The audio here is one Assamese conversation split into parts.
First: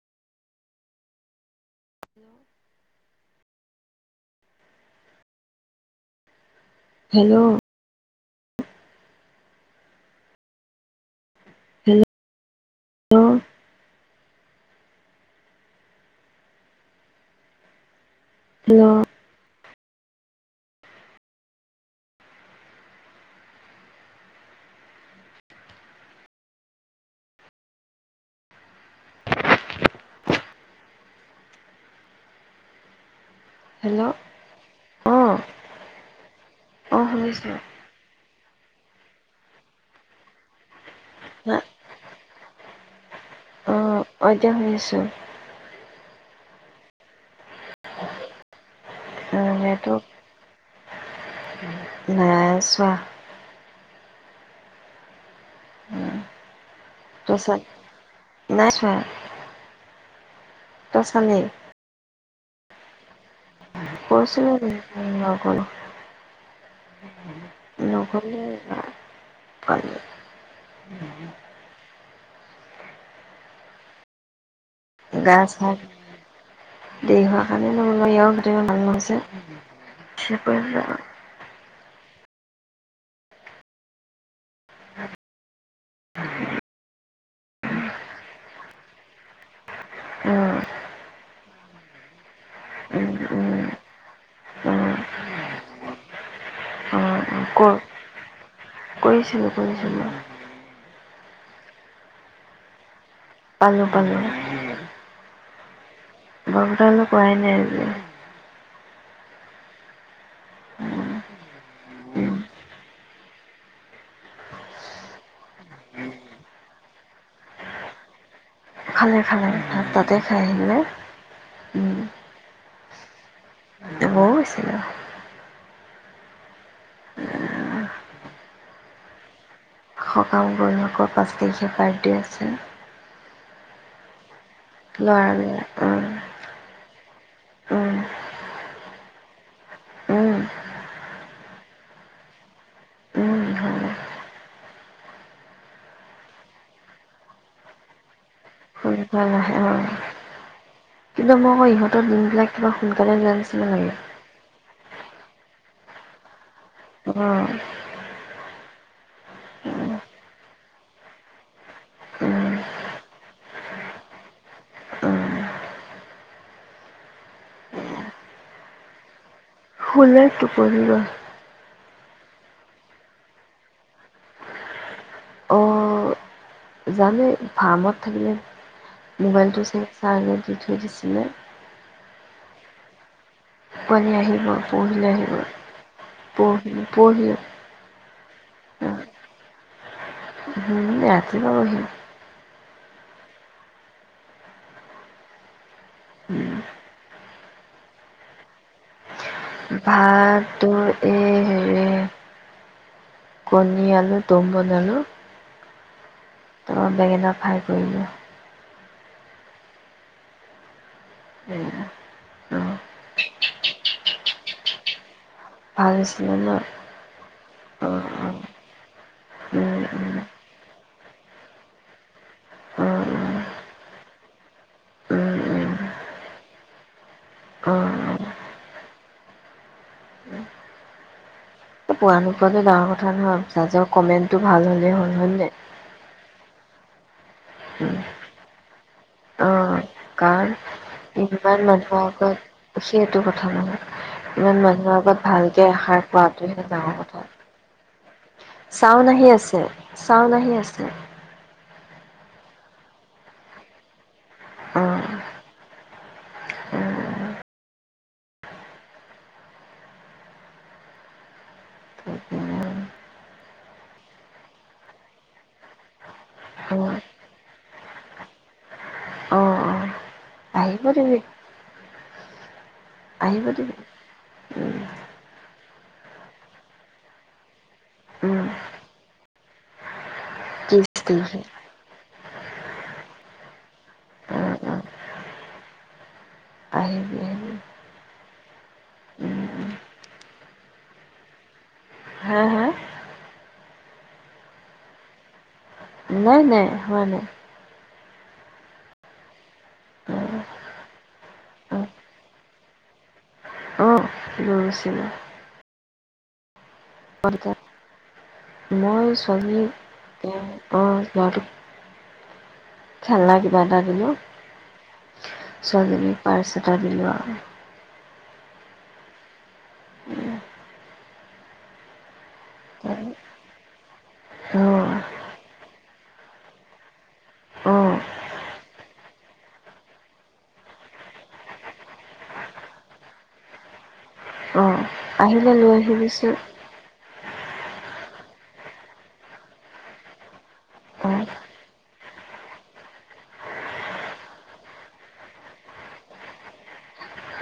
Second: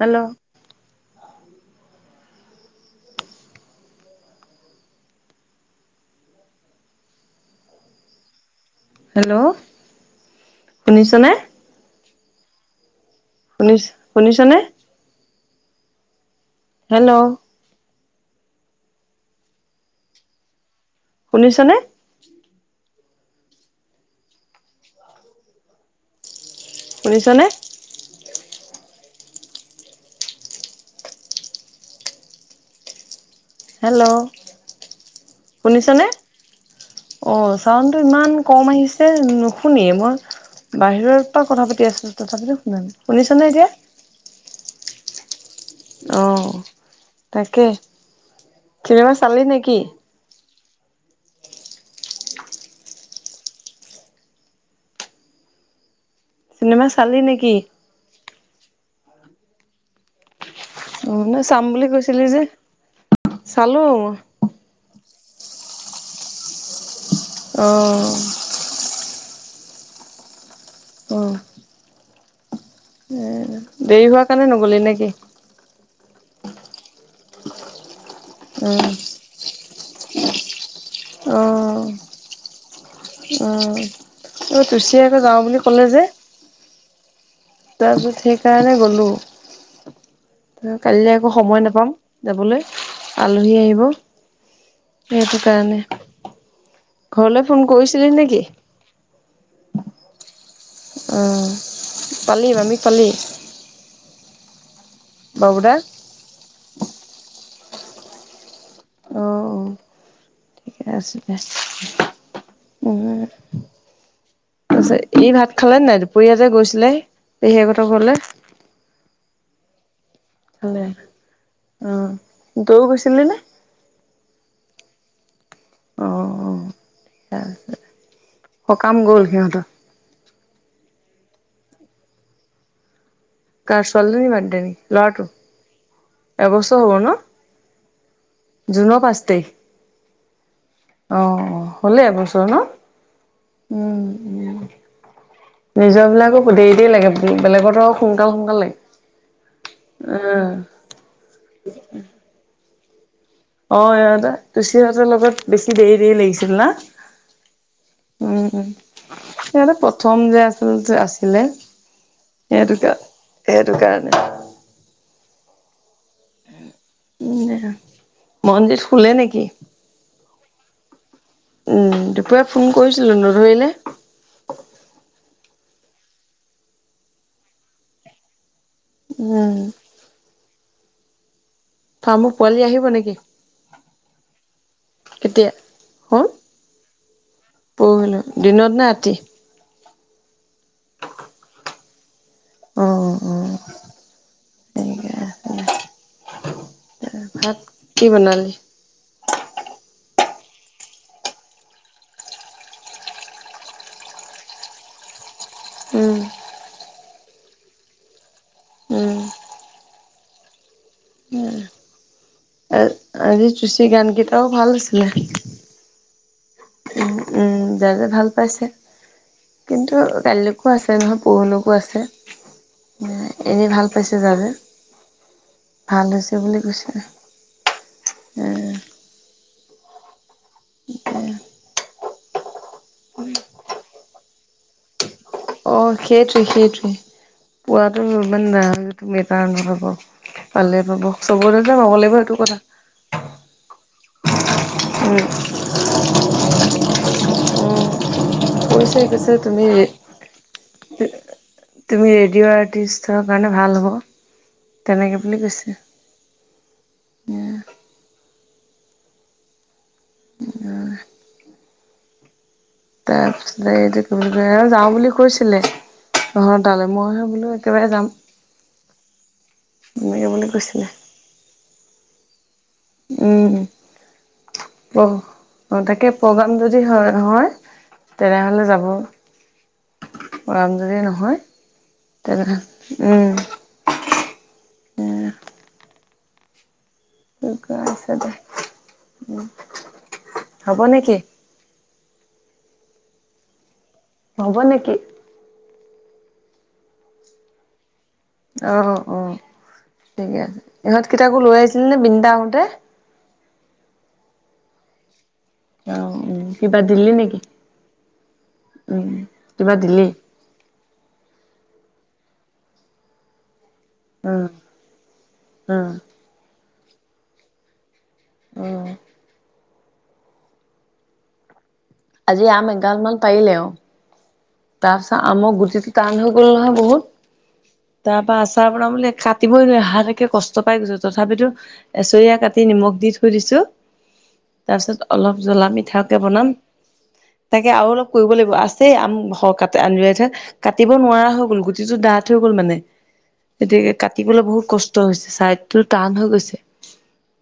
হেল্ল' হেল্ল' হেল্ল' শুনিছনে? হেল্ল' ল্ল' শুনিছ শুনিছনে হেল্ল' হেল্ল' শুনিছনে শুনিছনে হেল্ল' অঁ শুনিছনে অঁ অ শুনিছোঁ চাউণ টো ইমান কম আহিছে নুশুনিয়ে মই বাহিৰৰ পৰা না কথা পাতি আছো তথাপিতো শুনা নাই শুনিছ নে এতিয়া অ এতিয়া শুনিছো অ তাকে চিনেমা চালি নেকি নেটৱৰ্ক নাই চোৱা চিনেমা চালি তই চা নিকি নাই চোৱা তই অ চালি এনে চাম বুলি কৈছিলি যে চালো কৈছিলো কিন্তু নগলো অ নগলোৱে এইবাৰ তালে অ এ দেৰি হোৱাৰ কাৰণে নগ'লি নে কি [unintelligible] ভাল দেৰি হোৱা কাৰণেও নগলো ইয়াতো গোটেইবোৰ অ মানুহ আছে [unintelligible] অ অ অই তুচিয়াকে যাও বুলি ক'লে যে তাৰ পিছত সেইকাৰণে গ'লো উম কালিলে আকৌ সময় নাপাম যাবলৈ উম উম আলহী আহিব উম সেইটো কাৰণে ঘৰলৈ ফোন কৰিছিলি নেকি কৰিছিলো কৰিছিলো অ পালি মামীক পালি পালো পালো বাবু দা বাবুদালৈ কৰাই নাই আজি অ অ ঠিকে আছে উম উম তাৰপিছত ই ভাত খালে নে নাই দুপৰীয়া যে গৈছিলে পেহীয়েক হতৰ ঘৰলে খালে খালে ভাত তাতে খাই আহিলে উম তয়ো গৈছিলি নে মও গৈছিলোঁ অঁ অঁ ঠিকে আছে সকাম গ'ল সিহঁতৰ সকাম গল আকৌ পাঁচ তাৰিখে বাৰ্থডে আছে কাৰ ছোৱালীজনীৰ বাৰ্থডে নেকি ল'ৰাটো লৰা ৰে অ এবছৰ হ'ব ন জুনৰ পাছ তাৰিখ উম অ অ হ'লেই এবছৰ ন ইহঁতে উম উ নিজৰ বিলাকো দেৰি দেৰি লাগে হে বেলেগতো আও সোনকাল সোনকাল লাগে। নাহে হয় অ কিন্তু মই আকৌ ইহঁতৰ দিন বিলাক কিবা সোনকালে যোৱাৰ নিচ অঁ ইহঁততে তুচি হঁতৰ লগত বেছি দেৰি- দেৰি লাগিছিল না? উম। উম। ইহঁটো সিহতে প্ৰথম যে আচলতে আছিলে। সেইটো কা, সেইটো কাৰণে। উম, না মনজিত শুলে নেকি? শুলে টোপনি গ'ল। উম, দুপৰীয়া ফোন কৰিছিলোঁ, নধৰিলে। অঁ জানো এই ফাৰ্মত থাকিলে, উম মোবাইলটো চাগে চাৰ্জে দি থৈ দিছিলে। ফাৰ্মত পোৱালী আহিব নেকি? পোৱালী আহিব পৰহিলে আহিব। কেতিয়া হ'ল পৰহি পৰহিলে। পৰহিলৈ, দিনত না ৰাতি? হুম, ৰাতিপোৱা আহিল। অঁ- অঁ অঁ তাকে‌ গা [unintelligible] উম। তাকে ভাত, কি বনালি? ভাত, তোৰ এ হেৰি কণী আলু দ'ম বনালো। উম। ত' বেঙেনা ফ্ৰাই কৰিলোঁ। উম। এয়া, অ আজ- আজি চুশী গানকেইটাও ভাল হৈছিলে। ভাল হৈছিলে ন? উম- উম, অ জাজে ভাল অ পাইছে, উম কিন্তু উম কাইলে কো আছে নহয়, পৰহিলৈকো আছে, অ অ উম এনেই ভাল পাইছে জাজে। ভাল হৈছে বুলি কৈছে। অঁ, উম, কি এ এ পোৱা নোপোৱটো ডাঙৰ কথা নহয়। জাজৰ কমেণ্টটো ভাল হ'লে হ'ল হয় নাই? অঁ, সেইটোৱে-সেইটোৱে উম, পোৱটো ইমান না অ মেটাৰ নহ'ব। কাৰণ ইমান মানুহৰ সেইটো কথা। আগত সেইটো কথা নহয়। ইমান মানুহৰ উম, আগত ভালকে এসাৰ কোৱাটোহে, ডাঙৰ কথা। উম। কৈছে ছাউন আহি কৈছে আছে, তুমি ছাউন আহি [unintelligible] আছে। তুমি ৰেডিঅ' আৰ্টিষ্টৰ কাৰণে ভাল হ'ব। অঁ তেনেকে বুলি কৈছে। উম [unintelligible] তাৰপিছতে এইটো কি বুলি কয়, এওঁ যাওঁ বুলি কৈছিলে। তঁহত অঁ তালে মইহে বোলো একেবাৰে যাম। অঁ অঁ এনেকে বুলি আহিব কৈছিলে দিবি আহিব উম, দিবি উম প তাকে প্ৰগ্ৰাম যদি হয় হয় উম তেনেহ'লে যাব। প্ৰগ্ৰাম ত্ৰিছ যদি নহয়, তাৰিখে তেনেহ'লে উম। অঁ অঁ আহিবি। আহিবি লোক আছে দে, উম, হ'ব নেকি? হম! হম! হ'ব নেকি? নাই-নাই, হোৱা নাই। অহ', অহ' ঠিকে অঁ আছে। ইহঁত কিতাকো লৈ আহিছিলনে? বিনীতা আহোতে। অঁ লৈ গৈছিলোঁ। অহ', উম' কিবা দিলি নেকি উম, কিবা দিলি? অহ, ল'ৰাটোক খেলা দি কিবা এটা দিলোঁ, উম উম ছোৱালীজনীৰ পাৰ্চ এটা দিলোঁ আৰু। উম। আজি আম আৰু এগালমান পাৰিলে আৰু। অঁ তাৰপিছত আমৰ গুটিটো টান হৈ গ'ল নহয় বহুত। অঁ তাৰপৰা আচাৰ বনাম বুলি কাটিবই ল'লে, হাতকে কষ্ট পাই গৈছ তথাপিতো এচৰিয়া কাটি নিমখ দি থৈ দিছোঁ। অ', তাৰপিছত অলপ আহিলে জ্বলা লৈ মিঠাকে আহিবিচোন। বনাম, তাকে আৰু অলপ কৰিব লাগিব আছেই আম অহ, কাটে [unintelligible] কাটিব অ', নোৱাৰা হৈ গ'ল গুটিটো ডাঠ হৈ গ'ল মানে। এতিয়া একে কাটিবলৈ বহুত কষ্ট হৈছে, ছাইডটো টান হৈ গৈছে।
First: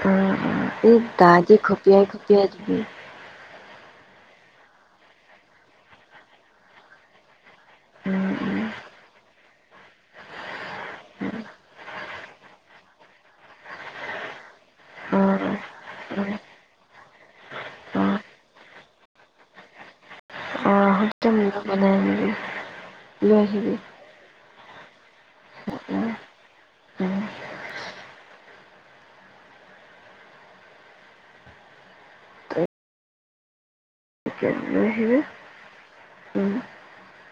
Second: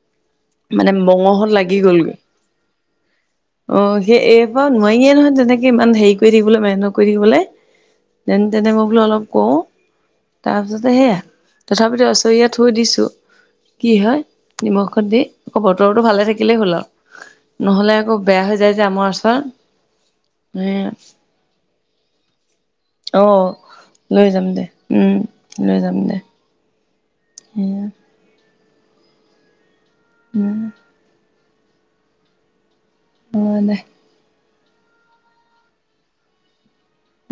উম, মানে এই দা মঙহত দি ঘপিয়াই ঘপিয়াই দিবি। অহ, সেই এইখন নোৱাৰিয়ে নহয় তেনেকে ইমান হেৰি কৰি থাকিবলৈ, মেহনত কৰি থাকিবলৈ। উম, তেন উম, তেনেকৈ বোলো অলপ কৰো। তাৰপিছতে সেয়া, তথাপিত এচৰিয়াত থৈ দিছোঁ। কি হয় নিমখখন দি, অ', আকৌ বতৰটো ভালে উম, থাকিলেই হ'ল আৰু। নহ'লে আকৌ বেয়া হৈ যায় যে আমৰ আচাৰ। এ অহ। খাব নোৱাৰি। অহ, লৈ যাম দে, উম লৈ যাম উম, দে। উম, উম। উম। অহ, দে। উম', হম'। উম।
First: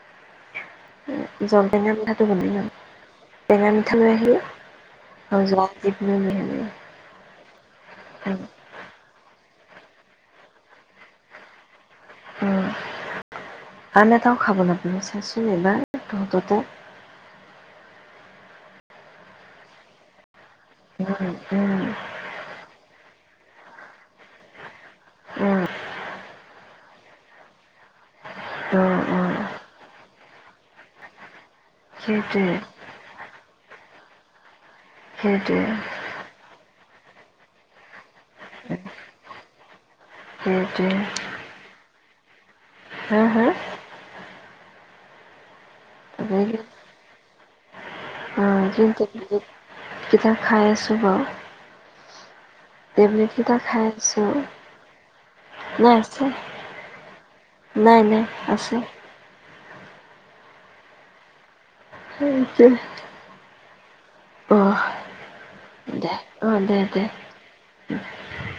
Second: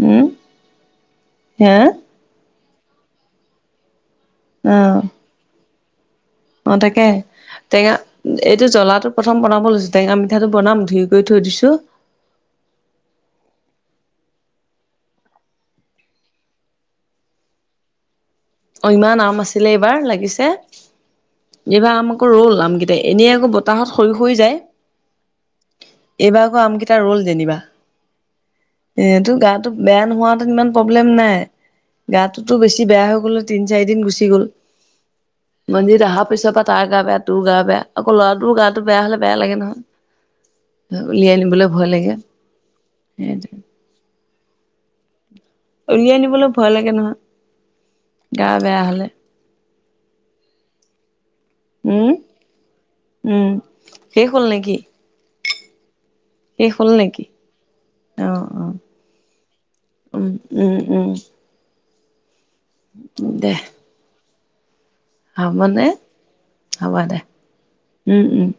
উম। হে জলটেঙা মিঠাটো বনাই লাম, টেঙা মিঠা লৈ আহিলে। অহ। [unintelligible] অহ, তাকে টেঙা উম, এইটো জ্বলাটো প্ৰথম বনাব লৈছো, টেঙা মিঠাটো বনাম ধুই কৰি থৈ দিছোঁ। উম, আন এটাও খাবলৈ [unintelligible] এবাৰ তহঁতৰ তাত। অহ, ইমান আম আছিলে এইবাৰ লাগিছে। উম', উম'। এইবাৰ আম আকৌ ৰ'ল আমকেইট এনেই আকৌ বতাহত সৰি সৰি যায়। উম। এইবাৰ আকৌ আমকেইটা ৰ'ল যেনিবা। অ', এইটো অ', গাটো বেয়া নোহোৱাত ইমান প্ৰব্লেম নাই। সেইটোৱে। গাটোতো বেছি বেয়া হৈ গ'লে তিন চাৰিদিন গুচি গ'ল। সেইটোৱে, মন্দিৰিত অহাৰ পিছৰ পৰা তাৰ গা বে টো গা বেয়া, আকৌ ল'ৰাটোৰ গা টো বেয়া হলে বেয়া লাগে সেইটোৱে। ন, উলিয়াই নিনবলৈ ভয় লাগে। সেইটোৱে [inaudible] উলিয়াই নিবলৈ ভয় লাগে নহয়। গা অঁ, বেয়া যিহেতু হলে কিতা খাই আছোঁ বাও। উম। টেবলেট উম কেইটা খাই আছো, শেষ হ'ল নেকি নাই শেষ হ'ল নেকি নাই নাই অ অ আছোঁ। উম উম উম। সেইটোৱে। দে। অহ। হ'ব নে? হ'ব দে। উম উম।